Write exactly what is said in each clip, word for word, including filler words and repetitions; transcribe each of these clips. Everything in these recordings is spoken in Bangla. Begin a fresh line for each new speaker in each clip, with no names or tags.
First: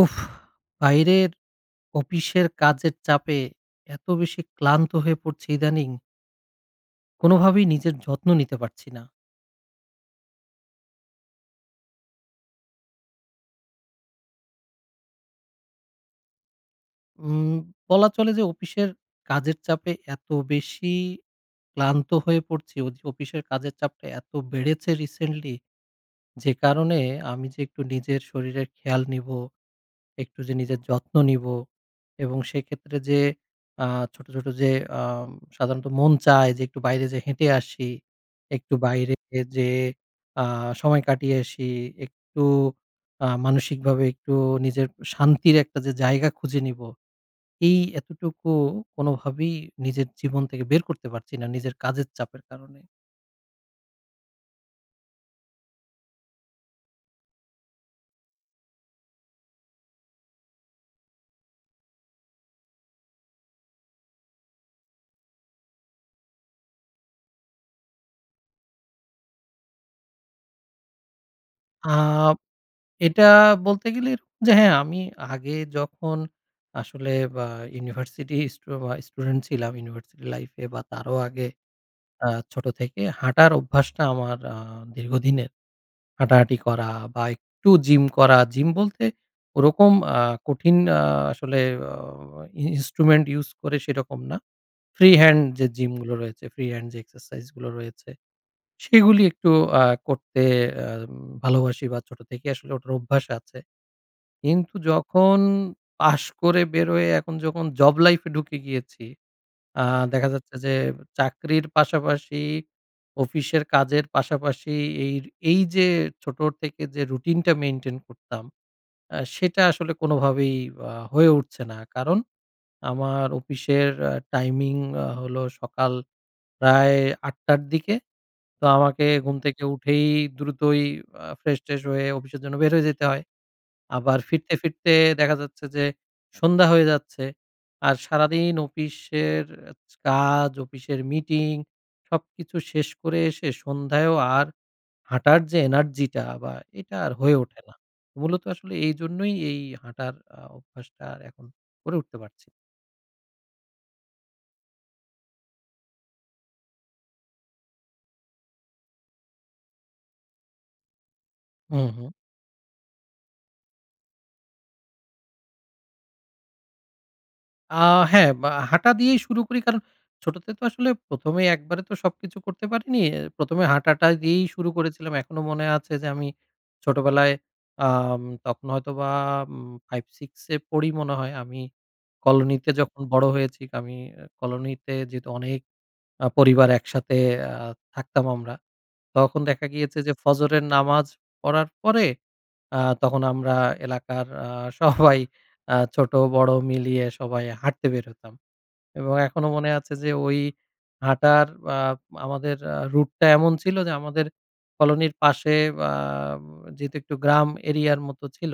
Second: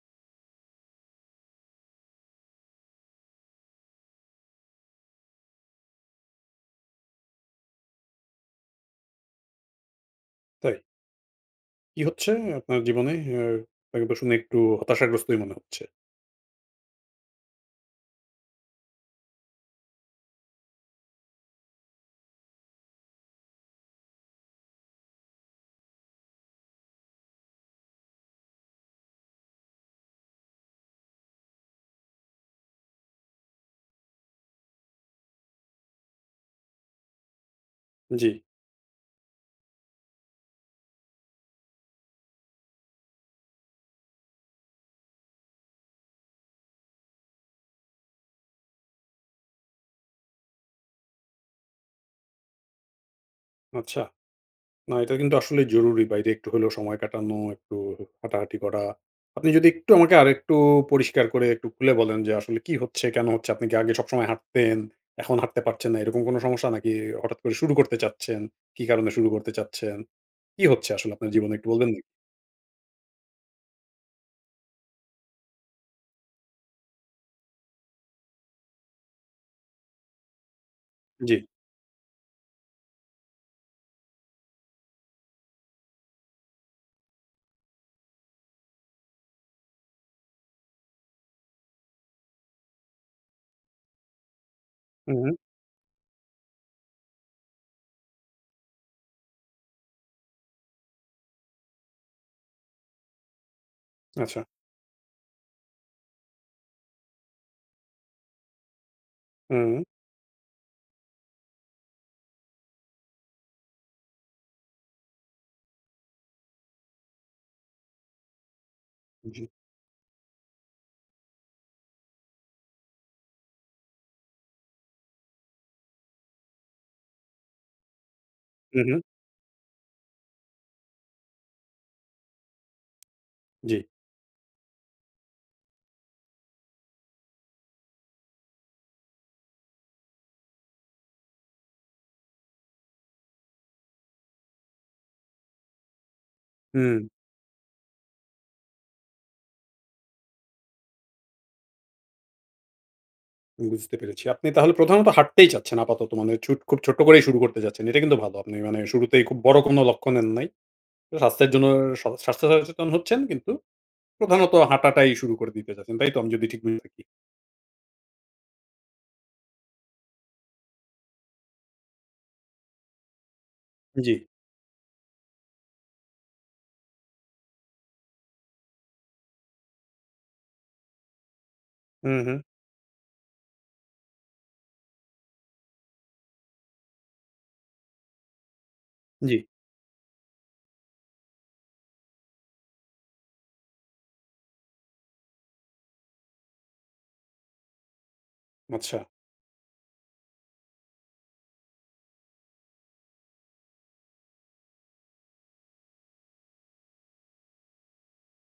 উফ! বাইরের অপিশের কাজের চাপে এত বেশি ক্লান্ত হয়ে পড়ছি ইদানিং কোনোভাবেই নিজের যত্ন নিতে পারছি না।
তাই? কি হচ্ছে এ আপনার জীবনে আর, আরেকবার শুনে একটু হতাশাগ্রস্তই মনে হচ্ছে।
উম বলা চলে যে অপিশের কাজের চাপে এত বেশি ক্লান্ত হয়ে পড়ছি। উজ অপিশের কাজের চাপটা এত বেড়েছে রিসেনলি যে কারণে আমি যে একটু নিজের শরীরের খেয়াল নিবো, একটু যে নিজের যত্ন নিবো। এবং সেক্ষেত্রে যে আ ছোট, ছোট যে আ সাধারণত মন চায় যে একটু বাইরে যায় হেঁটে আসি।
জ্বী।
একটু বাহিরে এ যেয়ে আ সময় কাটিয়ে আসি, একটু আ মানসিকভাবে একটু নিজের শান্তির একটা যে জায়গা খুঁজে নিবো। এই এতটুকু কোনভাবেই নিজের জীবন থেকে বের করতে পারছি না। নিজের কাজের চাপের কারণে।
আচ্ছা। না এটা কিন্তু আসলেই জরুরি, বাইরে একটু হলেও সময় কাটানো, একটু হু হাঁটাহাঁটি করা। আপনি যদি একটু আমাকে আরেকটু পরিষ্কার করে একটু খুলে বলেন যে আসলে কি হচ্ছে? কেন হচ্ছে? আপনি কি আগে সবসময় হাঁটতেন? এখন হাঁটতে পারছেন না? এরকম কোন সমস্যা নাকি? হঠাৎ করে শুরু করতে চাচ্ছেন? কি কারণে শুরু করতে চাচ্ছেন? কি হচ্ছে আসলে আপনার জীবনে একটু বলবেন
আ
নাকি?
এটা বলতে গেলের যে হ্যাঁ আমি আগে যখন আসলে বা ইউনিভার্সিটি স্টু বা স্টুডেন্ট ছিলাম ইউনিভার্সিটি লাইফ এ বা তারও
জ্বী।
আগে আ ছোট থেকে হাঁটার অভ্যাসটা আমার আ দীর্ঘদিনের। হাঁটাহাঁটি করা বা একটু জিম করা। জিম বলতে ওরকম আ কঠিন আ আসলে ও ই ইন্সট্রুমেন্ট ইউস করে সেরকম না, ফ্রি
হুম, হুম।
হ্যান্ড যে জিম গুলো রয়েছে, ফ্রি হ্যান্ড যে এক্সারসাইজ গুলো রয়েছে। সেগুলি একটু আ করতে আ ভালোবাসি বা ছোট থেকে আসলে ওটার অভ্যাস আছে।
আচ্ছা।
কিন্তু যখন পাশ করে বেরোয় এখন যখন জব লাইফ এ ঢুকে গিয়েছি,
হুম।
আ দেখা যাচ্ছে যে চাকরির পাশাপাশি, অফিসের কাজের পাশাপাশি এইর এই যে ছোট থেকে যে রুটিন টা মেইনটেইন করতাম এ
জি।
সেটা আসলে কোনভাবেই আ হয়ে উঠছে না। কারণ আমার অপিশের আ টাইমিং হলো সকাল প্রায় আটটা -র দিকে। তো
হুম, হুম।
আমাকে ঘুম থেকে উঠেই দ্রুতই আ ফ্রেশট্রেশ হয়ে অফিসের জন্য বের হয়ে যেতে হয়।
জ্বী।
আবার ফিরতে, ফিরতে দেখা যাচ্ছে যে সন্ধ্যা হয়ে যাচ্ছে আর সারাদিন অপিশের কাজ, অপিশের মিটিং সবকিছু শেষ করে এসে সন্ধ্যায়ও আর হাঁটার যে এনার্জি টা বা এটা
হুম।
আর হয়ে ওঠে না। মূলত আসলে এইজন্যই এই হাঁটার আ অভ্যাসটা এখন করে উঠতে পারছি।
বুঝতে পেরেছি, আপনি তাহলে প্রধানত হাঁটতেই চাচ্ছেন আপাতত, মানে ছুট খুব ছোট্ট করেই শুরু করতে চাচ্ছেন, এটা কিন্তু ভালো। আপনি মানে শুরুতেই খুব বড় কোনো লক্ষ্য নেন নাই। স্বাস্থ্যের জন্য,
হুম, হুম।
স্বাস্থ্য সচেতন হচ্ছেন, কিন্তু প্রধানত হাঁটাটাই শুরু করে দিতে চাচ্ছেন, তাই তো আমি যদি ঠিক বুঝে থাকি?
আ হ্যাঁ, বা হাঁটা দিয়েই শুরু করি কারণ ছোটতে তো আসলে, প্রথম এ একবারে তো সবকিছু করতে পারিনি। অ্যা প্রথম এ হাঁটাটা
জি।
দিয়েই শুরু করেছিলাম। এখনো মনে আছে যে আমি ছোটবেলায় আম তখন হয়তো বা উম ফাইভ, সিক্স এ পড়ি মনে হয়, আমি
হুম, হুম।
কলোনিতে যখন বড় হয়েছি, আমি কলোনিতে যেহেতু অনেক আ পরিবার একসাথে আ থাকতাম আমরা। তখন
জি।
দেখা গিয়েছে যে ফজরের নামাজ পড়ার পরে, আ তখন আমরা এলাকার আ সবাই আ ছোট বড় মিলিয়ে সবাই হাঁটতে বের হতাম।
আচ্ছা।
এবং এখনো মনে আছে যে ঐ হাঁটার আ আমাদের আ রুট টা এমন ছিল যে আমাদের কলোনির পাশে আ যেহেতু একটু গ্রাম area র মতো ছিল,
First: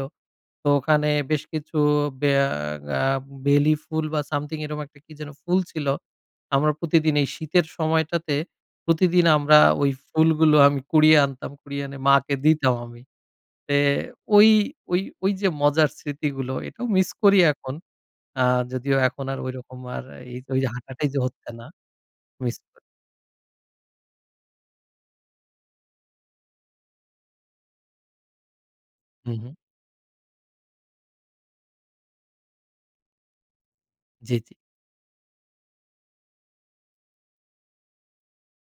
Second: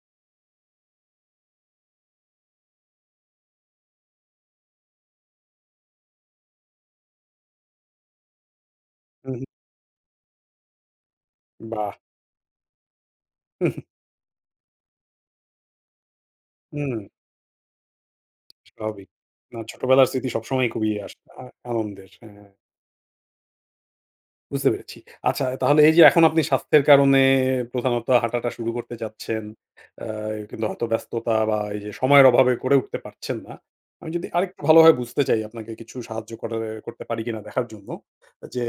তো ওখানে বেশ কিছু বেয়া আ বেলি ফুল বা something, এরকম একটা কি যেন ফুল ছিল। আমরা প্রতিদিন এই শীতের সময়টাতে, প্রতিদিন
উহুম।
আমরা ঐ ফুলগুলো আমি কুড়িয়ে আনতাম, কুড়িয়ে এনে
বাহ!
মাকে দিতাম আমি। তে
উহুম।
ঐ ঐ ঐ যে মজার স্মৃতিগুলো এটাও
হুম।
মিস করি এখন। আ যদিও
স্বাভাবিক।
এখন আর
না,
ঐরকম আর
ছোটবেলার স্মৃতি
এই ওই
সবসময়ই খুবই
হাঁটাটাই যে
আসলে আ
হচ্ছে না।
আনন্দের, হ্যাঁ।
মিস করি।
বুঝতে পেরেছি। আচ্ছা, তাহলে এই যে এখন আপনি স্বাস্থ্যের কারণে প্রধানত হাঁটাটা শুরু করতে
হু,
চাচ্ছেন,
হু।
আ কিন্তু হয়তো ব্যস্ততা বা এইযে সময়ের অভাবে করে উঠতে পারছেন না। আমি যদি
জ্বি, জ্বি।
আরেকটু ভালোভাবে বুঝতে চাই, আপনাকে কিছু সাহায্য করার এ্যা করতে পারি কিনা দেখার জন্য। যে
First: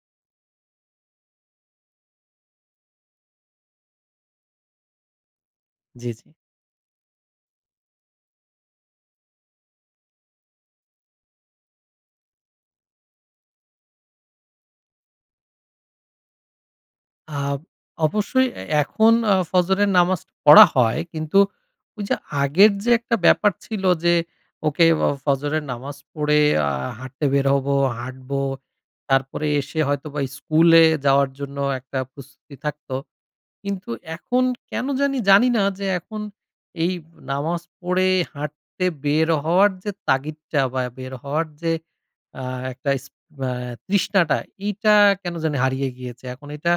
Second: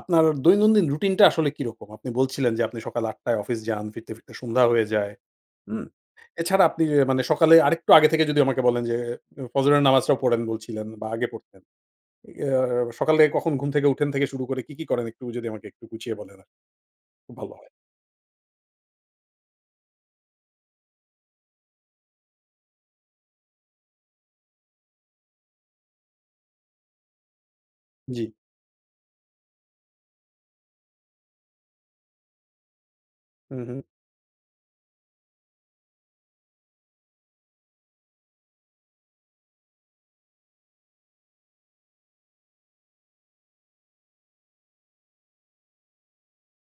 আপনার দৈনন্দিন রুটিনটা আসলে কিরকম? আপনি বলছিলেন যে, আপনি সকাল আট টায় অফিস যান, ফিরতে ফিরতে সন্ধ্যা হয়ে যায়। হুম!
জ্বি, জ্বি।
এছাড়া. আপনি অ্যা মানে সকালে আরেকটু আগে থেকে যদি আমাকে বলেন যে, ফজরের নামাজটা পড়েন বলছিলেন বা আগে পড়তেন। এ অ্যা সকালে কখন ঘুম থেকে উঠেন থেকে শুরু করে কি কি করেন, একটু যদি আমাকে একটু গুছিয়ে বলেন আরকি, খুব ভালো
আব
হয়।
অবশ্যই, এ্যা এখন আ ফজরের নামাজ পড়া হয়। কিন্তু ঐ যে আগের যে একটা ব্যাপার ছিল যে, "ওকে, অ ফজরের নামাজ পড়ে আ হাঁটতে বের হবো,
জ্বি।
হাঁটব।" তারপরে এসে হয়তোবা স্কুলে যাওয়ার জন্য একটা প্রস্তুতি থাকত।
হু, হু।
কিন্তু এখন কেনো জানি জানিনা, যে এখন এই নামাজ পড়ে হাঁটতে বের হওয়ার যে তাগিদটা বা বের হওয়ার যে আ একটা ইস অ্যা তৃষ্ণাটা, এইটা কেনো জানি হারিয়ে গিয়েছে। এখন এইটা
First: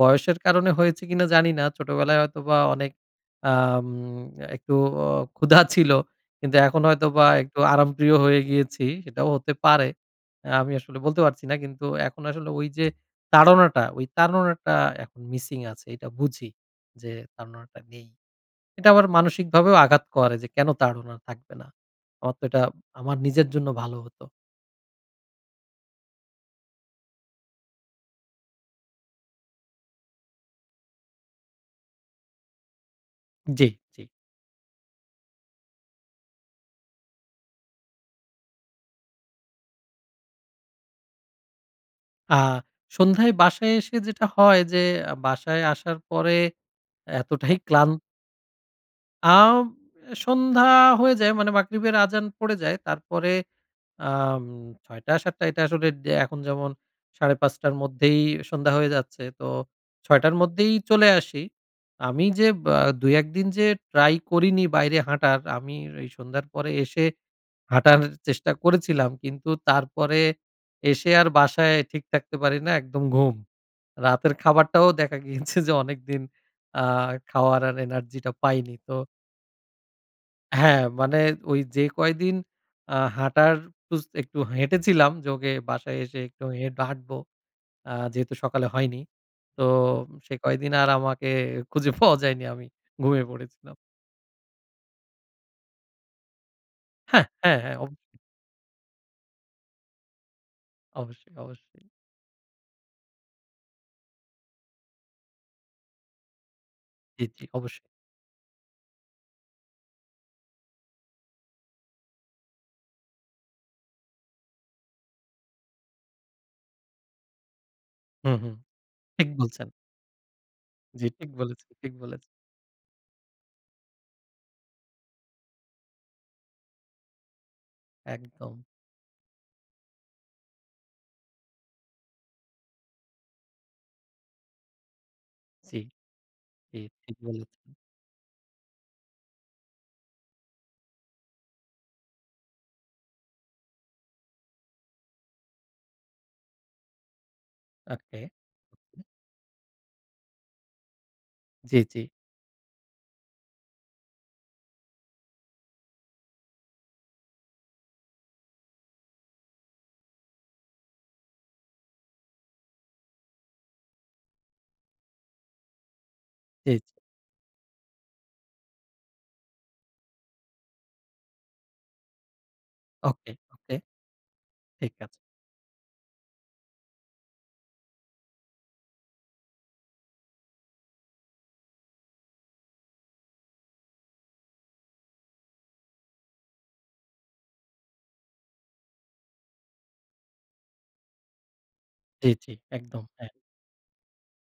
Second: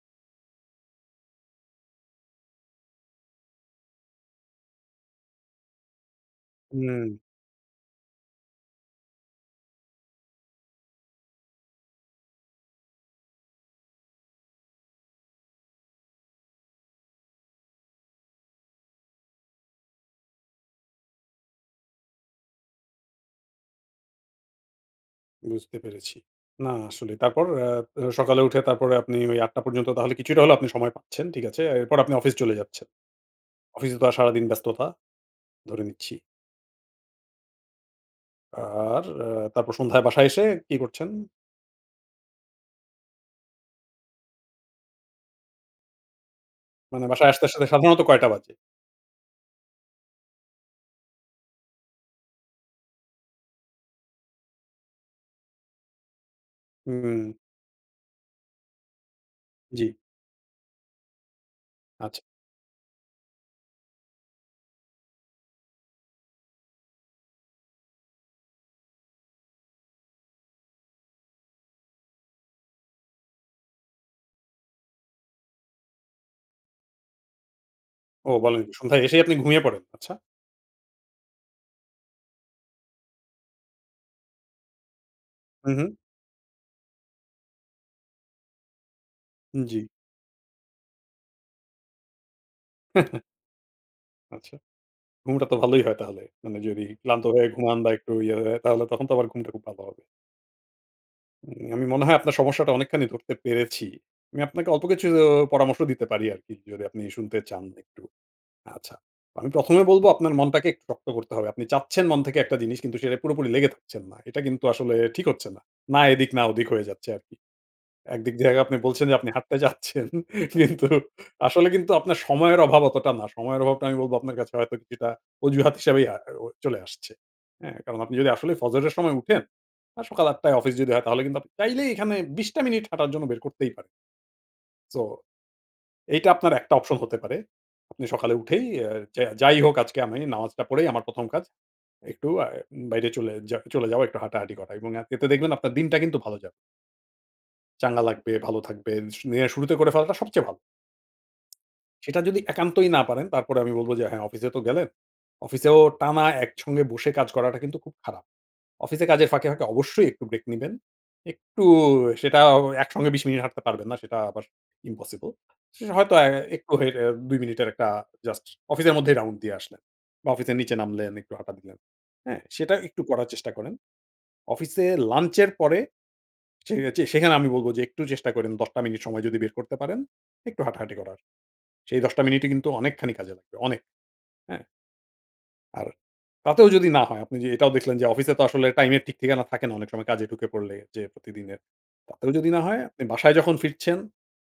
বয়সের কারণে হয়েছে কিনা জানি না। ছোটবেলায় হয়তোবা অনেক আম একটু ক্ষুধা ছিল। কিন্তু এখন
হুম।
হয়তোবা একটু আরামপ্রিয় হয়ে গিয়েছি। সেটাও হতে পারে। অ্যা আমি আসলে বলতে পারছি না। কিন্তু এখন আসলে ওই যে তাড়নাটা, ঐ তাড়নাটা এখন মিসিং আছে। এটা বুঝি যে, তাড়নাটা নেই। এটা আমার মানসিকভাবেও আঘাত করে যে, কেনো তাড়না থাকবে না? আমার তো এটা আমার নিজের জন্য ভালো হতো।
বুঝতে পেরেছি। না আসলেই। তারপর আ সকালে উঠে তারপরে আপনি ঐ আটটা পর্যন্ত তাহলে কিছুটা হলেও আপনি সময় পাচ্ছেন। ঠিক আছে। এরপর আপনি অফিস চলে যাচ্ছেন।
জ্বী,
অফিসে তো
জ্বী।
আর সারাদিন ব্যস্ততা, ধরে নিচ্ছি। আর আ তারপর সন্ধ্যায় বাসায় এসে কি করছেন?
আ সন্ধ্যায় বাসায় এসে যেটা হয় যে, বাসায় আসার পরে,
মানে বাসায় আসতে,
এতটাই
আসতে
ক্লান
সাধারণত কয়টা বাজে?
আ সন্ধ্যা হয়ে যায়, মানে মাগরিবের আজান পড়ে যায়। তারপরে আম ছয়টা, সাতটা এটা আসলে এখন যেমন, সাড়ে
হুম।
পাঁচটার মধ্যেই সন্ধ্যা হয়ে যাচ্ছে। তো
জ্বি।
ছয়টার মধ্যেই চলে আসি।
আচ্ছা।
আমি যে, ব্যা ২, দুই, এক দিন যে try করিনি বাইরে হাঁটার, আমি ঐ সন্ধ্যার পরে এসে, হাঁটার চেষ্টা করেছিলাম। কিন্তু তারপরে, এসে আর বাসায় ঠিক থাকতে পারি না, একদম ঘুম। রাতের খাবারটাও দেখা গিয়েছে যে অনেকদিন, আ খাওয়ার আর energy
ও
টা
বলেন কি!
পাইনি। তো
সন্ধ্যায় এসেই আপনি ঘুমিয়ে পড়েন? আচ্ছা।
হ্যাঁ। মানে ঐ যে কয়দিন, আ হাঁটার উস একটু হেঁটেছিলাম, যে ওকে
হুম, হুম।
বাসায় এসে একটু হেট হাঁটব, আ যেহেতু সকালে হয়নি, তো
জ্বি।
সে কয়েকদিন আর আমাকে খুঁজে পাওয়া যায়নি। আমি ঘুমিয়ে পড়েছিলাম।
আচ্ছা? ঘুমটা তো ভালই হয় তাহলে? মানে যদি ক্লান্ত
হ্যাঁ,
হয়ে
হ্যাঁ, হ্যাঁ,
ঘুমান
অব
বা একটু ইয়ে হয়ে, তাহলে তখন তো আবার ঘুমটা খুব ভালো হবে।
অবশ্যই,
উম আমি
অবশ্যই।
মনে হয় আপনার সমস্যাটা অনেকখানি ধরতে পেরেছি। আমি আপনাকে অল্প কিছু অ পরামর্শ দিতে পারি আর কি যদি আপনি
জি,
শুনতে
জি,
চান
অবশ্যই।
একটু? আচ্ছা। আমি প্রথমে বলবো আপনার মনটাকে একটু শক্ত করতে হবে। আপনি চাচ্ছেন মন থেকে একটা জিনিস কিন্তু সেটা পুরোপুরি লেগে থাকছেন না। এটা কিন্তু আসলে ঠিক হচ্ছে না। না এদিক না ওদিক হয়ে যাচ্ছে আর কি। একদিক
হুম, হুম,
জায়গায় আপনি বলছেন যে
ঠিক
আপনি হাঁটতে
বলছেন।
চাচ্ছেন। কিন্তু,
জি, ঠিক
আসলে
বলেছেন,
কিন্তু
ঠিক
আপনার
বলেছেন।
সময়ের অভাব অতটা না। সময়ের অভাবটা আমি বলবো আপনার কাছে হয়তো কিছুটা অজুহাত হিসেবেই আ অ চলে আসছে। হ্যাঁ? কারণ আপনি যদি আসলে
একদম।
ফজরের সময় উঠেন, আ সকাল আটটায় অফিস যদি হয় তাহলে কিন্তু আপনি চাইলেই এখানে বিশটা মিনিট হাঁটার জন্য বের করতেই পারেন। So,
জি।
এইটা আপনার একটা
জি,
option হতে
ঠিক
পারে।
বলেছেন।
আপনি সকালে উঠেই আ যা যাই হোক আজকে আমি নামাজটা পড়েই আমার প্রথম কাজ, একটু আ বাইরে চলে যা চলে যাওয়া, একটু হাঁটাহাঁটি করা এবং আপনি এতে দেখবেন আপনার দিনটা কিন্তু ভালো যাবে। চাঙ্গা
ওকে।
লাগবে, ভালো থাকবেন, দিনের শুরুতে করে ফেলাটা সবচেয়ে ভালো।
জি, জি।
সেটা যদি একান্তই না পারেন, তারপরেও আমি বলবো যে হ্যাঁ অফিসে তো গেলেন। অফিসেও টানা একসঙ্গে বসে কাজ করাটা কিন্তু খুব খারাপ। অফিসে কাজের ফাঁকে, ফাঁকে অবশ্যই একটু ব্রেক নিবেন। একটু সেটাও একসঙ্গে বিশ মিনিট হাঁটতে পারবেন না। সেটা আবার impossible. সে হয়তো অ্যা একটু
জি, জি।
হেঁটে দুই মিনিটের একটা জাস্ট অফিসের মধ্যেই round দিয়ে আসলেন। বা অফিসের নিচে নামলেন, একটু হাঁটা দিলেন। হ্যাঁ? সেটাও একটু করার
ওকে,
চেষ্টা করেন।
ওকে।
অফিসে
ঠিক আছে।
লাঞ্চ এর পরে, যে চে সেখানে আমি বলবো যে একটু চেষ্টা করেন দশ টা মিনিট সময় যদি বের করতে পারেন, একটু হাঁটাহাঁটি করার। সেই দশ টা মিনিটই কিন্তু অনেকখানি কাজে লাগবে অনেক। হ্যাঁ? আর তাতেও যদি না হয়, আপনি যে এটাও দেখলেন যে অফিসে তো আসলে টাইম এর ঠিক-ঠিকানা থাকে না অনেক সময় কাজে ঢুকে পড়লে, যে প্রতিদিনের।
জি,
তাতেও যদি
জি,
না হয়, আপনি
একদম, একদম।
বাসায় যখন ফিরছেন,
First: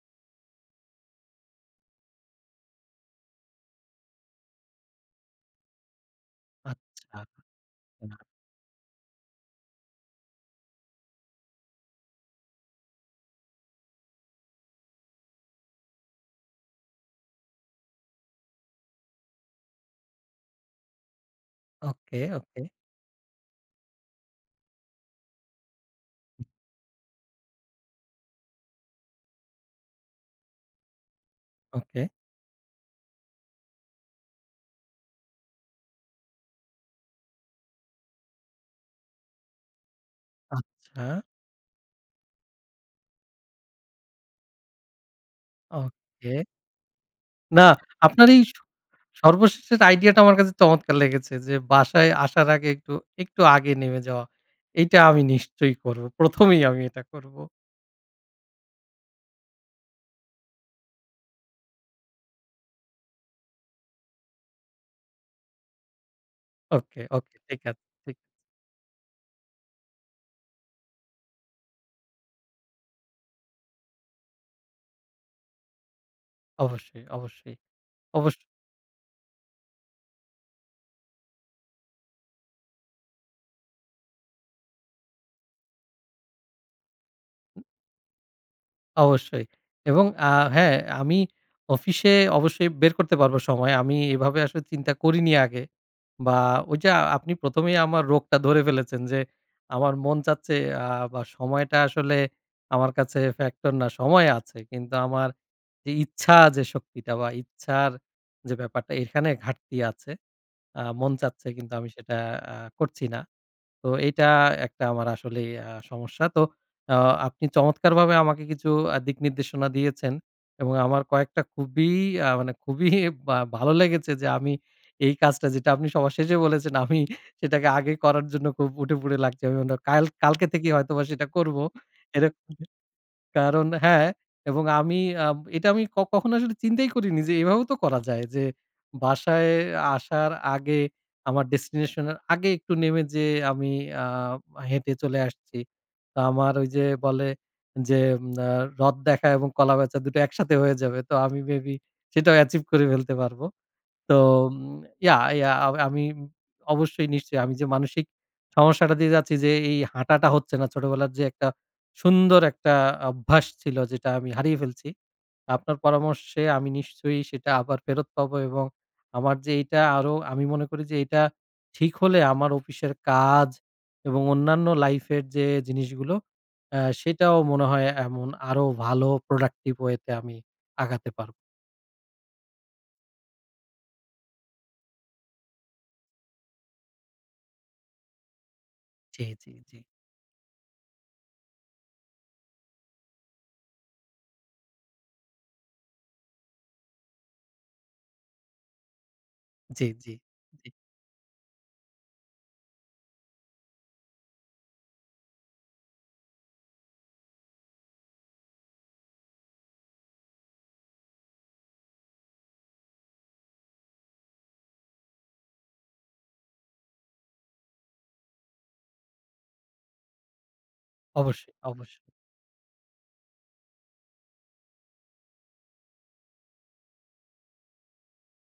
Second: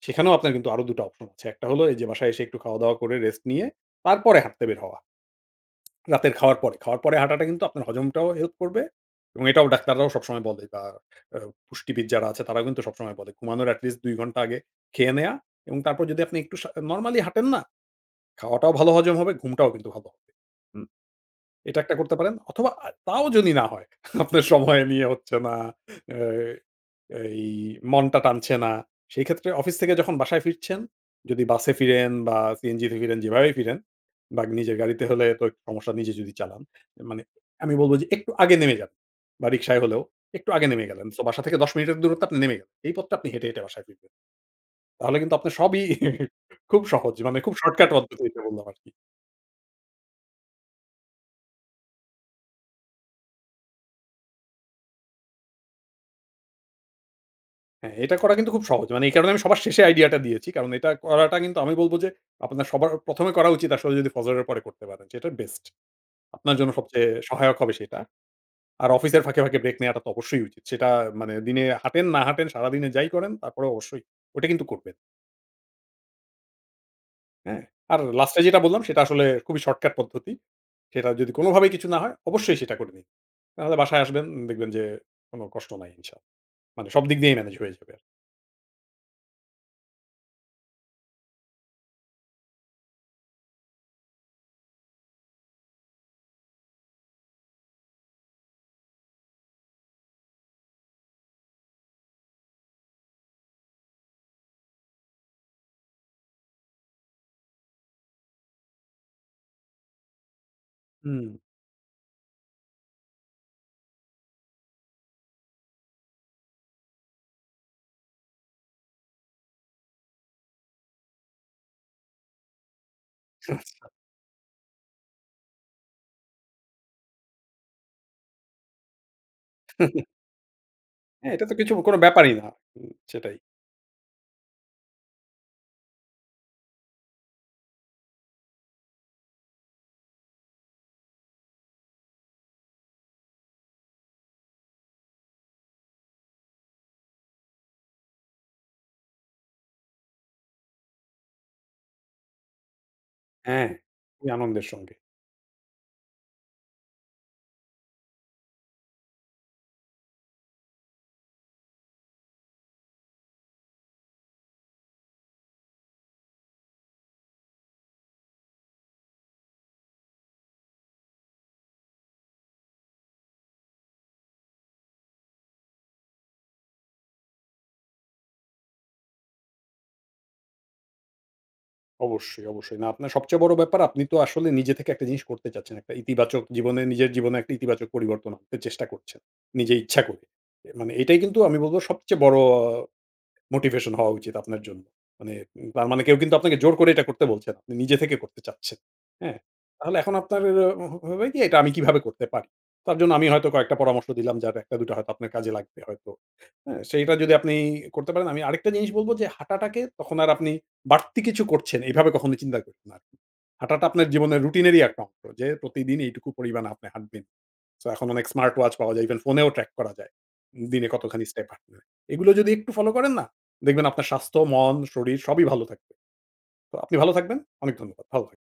সেখানেও আপনার কিন্তু আরো দু টা অপশন আছে। এক টা হলো, এই যে বাসায় এসে একটু খাওয়া-দাওয়া করে, রেস্ট নিয়ে, তারপরে হাঁটতে বের হওয়া। রাতের খাওয়ার পরে। খাওয়ার পরে
আচ্ছা।
হাঁটাটা কিন্তু আপনার
ইনাফ।
হজমটাও হেল্প করবে। এবং এটাও ডাক্তাররাও সবসময় বলে বা আ পুষ্টিবিদ যারা আছে, তারাও কিন্তু সবসময় বলে ঘুমানোর এটলিস্ট দুই ঘন্টা আগে খেয়ে নেওয়া এবং তারপর যদি আপনি একটু সা নরমালি হাঁটেন না, খাওয়াটাও ভালো হজম হবে, ঘুমটাও কিন্তু ভালো হবে। হুম। এটা এক টা করতে
ওকে,
পারেন।
ওকে।
অথবা, আ তাও যদি না হয়, আপনার সময় নিয়ে হচ্ছে না, এ্যা এই মনটা টানছে না, সেই ক্ষেত্রে অফিস থেকে যখন বাসায় ফিরছেন, যদি বাসে
ওকে।
ফিরেন বা সিএনজি তে ফিরেন, যেভাবেই ফিরেন বা নিজের গাড়িতে হলে তো একটু সমস্যা নিজে যদি চালান, মানে আমি বলব যে একটু আগে নেমে যান বা রিক্সায় হলেও, একটু আগে নেমে গেলেন।
আচ্ছা।
সো, বাসা থেকে দশ মিনিটের দূরত্বে আপনি নেমে গেলেন। এই পথটা আপনি হেঁটে, হেঁটে বাসায় ফিরবেন। তাহলে কিন্তু আপনার সবই
ওকে।
খুব সহজে, মানে খুব
না,
শর্টকাট
আপনার
পদ্ধতিতে
এই
বললাম আরকি!
সর্বশেষের আইডিয়াটা আমার কাছে চমৎকার লেগেছে, যে বাসায় আসার আগে একটু, একটু আগে নেমে যাওয়া। এইটা আমি নিশ্চয়ই করব। প্রথম এই আমি এটা করবো।
হ্যাঁ, এটা করা কিন্তু খুব সহজ। মানে এই কারণে আমি সবার শেষে আইডিয়াটা দিয়েছি। কারণ এটা করাটা কিন্তু আমি বলব যে, আপনার সবার প্রথমে করা উচিত আসলে যদি ফজরের পরে করতে পারেন। সেটা best. আপনার জন্য
ওকে,
সবচেয়ে
ওকে,
সহায়ক
ঠিক
হবে
আছে,
সেটা।
ঠিক
আর অফিসের ফাঁকে, ফাঁকে ব্রেক নেয়াটা তো অবশ্যই উচিত। সেটা মানে দিনে হাঁটেন, না হাঁটেন, সারাদিনে যাই করেন, তারপরেও অবশ্যই ওটা কিন্তু করবেন।
অবশ্যই, অবশ্যই।
হ্যাঁ, আর
অবশ
last এ যেটা বললাম সেটা আসলে খুবই শর্টকাট পদ্ধতি। সেটা যদি কোনোভাবেই কিছু না হয়, অবশ্যই সেটা করবেন। নাহলে বাসায় আসবেন, দেখবেন যে কোনো কষ্ট নাই ইনশাল্লাহ। মানে সবদিক দিয়েই manage হয়ে যাবে।
অবশ্যই এবং আ হ্যাঁ, আমি অফিসে অবশ্যই বের করতে পারবো সময়। আমি এভাবে আসলে চিন্তা করিনি আগে। বা ঐযে আপনি প্রথমেই আমার রোগটা ধরে ফেলেছেন যে আমার মন চাচ্ছে আ বা সময়টা আসলে আমার কাছে factor না, সময় আছে। কিন্তু আমার এ ইচ্ছা যে শক্তিটা বা ইচ্ছার যে ব্যাপারটা, এখানে ঘাটতি আছে। আ মন
হুম।
চাচ্ছে কিন্তু আমি সেটা আ করছি না। তো এইটা একটা আমার আসলেই আ সমস্যা। তো অ আপনি চমৎকারভাবে আমাকে কিছু আ দিকনির্দেশনা দিয়েছেন। এবং আমার কয়েকটা খুবই আ মানে খুবই বা ভালো
আচ্ছা।
লেগেছে যে আমি এই কাজটা যেটা আপনি সবার শেষে বলেছেন, আমি সেটাকে আগে করার জন্য খুব উঠেপড়ে লাগছি। কাল কালকে থেকেই হয়তোবা সেটা
হ্যাঁ, এটা তো
করবো।
কিছু, কোনো ব্যাপারই না।
[unintelligible]
সেটাই।
কারণ হ্যাঁ, এবং আমি আ এটা আমি ক কখনো আসলে চিন্তাই করিনি যে এভাবেও তো করা যায় যে বাসায় আসার আগে আমার destination এর আগে একটু নেমে যেয়ে আমি আ হেঁটে চলে আসছি। তা আমার ঐ যে বলে যে আ রথ দেখা এবং কলা বেচা, দুটো একসাথে হয়ে যাবে। তো আমি may be সেটাও achieve করে ফেলতে পারবো।
হ্যাঁ।
তো
খুবই আনন্দের সঙ্গে।
ইয়া ইয়া আ আমি অবশ্যই নিশ্চয়ই আমি যে মানসিক সমস্যাটা দিয়ে যাচ্ছি যে এই হাঁটাটা হচ্ছে না ছোটবেলার যে একটা সুন্দর একটা অভ্যাস ছিল যেটা আমি হারিয়ে ফেলছি। আপনার পরামর্শে আমি নিশ্চয়ই সেটা আবার ফেরত পাবো এবং আমার যে এইটা আরো, আমি মনে করি যে এইটা ঠিক হলে আমার অফিসের কাজ এবং অন্যান্য লাইফ এর যে জিনিসগুলো, অ্যা সেটাও মনে হয় এমন আরো ভালো productive way তে আমি আগাতে পারবো।
অবশ্যই, অবশ্যই। না আপনার সবচেয়ে বড় ব্যাপার আপনি তো আসলে নিজে থেকে একটা জিনিস করতে চাচ্ছেন। একটা ইতিবাচক জীবনে নিজের জীবনে একটা ইতিবাচক পরিবর্তন আনতে চেষ্টা করছেন,
জ্বী, জ্বী,
নিজে
জ্বী।
ইচ্ছা করে। মানে এটাই কিন্তু আমি বলবো সবচেয়ে বড় motivation হওয়া উচিত আপনার জন্য। মানে, তার মানে কেউ কিন্তু আপনাকে জোর করে এটা করতে বলছে না। আপনি নিজে থেকে করতে চাচ্ছেন, হ্যাঁ?
জ্বী,
তাহলে এখন
জ্বী,
আপনার এ
জ্বী।
হবে কি এটা আমি কিভাবে করতে পারি। তার জন্য আমি হয়তো কয়েকটা পরামর্শ দিলাম যার একটা, দুইটা হয়তো আপনার কাজে লাগবে হয়তো। হ্যাঁ। সেইটা যদি আপনি করতে পারেন আমি আরেকটা জিনিস বলবো যে হাঁটাটাকে তখন আর আপনি বাড়তি কিছু করছেন, এইভাবে কখনো চিন্তা করবেন না আর। হাঁটাটা আপনার জীবনের রুটিনেরই একটা অংশ যে প্রতিদিনই এইটুকু পরিমাণ আপনি হাঁটবেন। So এখন অনেক স্মার্ট-ওয়াচ পাওয়া যায়। Even ফোনেও track করা যায়, দিনে কতখানি স্টেপ
অবশ্যই,
হাঁটলেন।
অবশ্যই।
এগুলো যদি একটু ফলো করেন না, দেখবেন আপনার স্বাস্থ্য, মন, শরীর সবই ভালো থাকবে। তো আপনি ভালো থাকবেন। অনেক ধন্যবাদ। ভালো থাক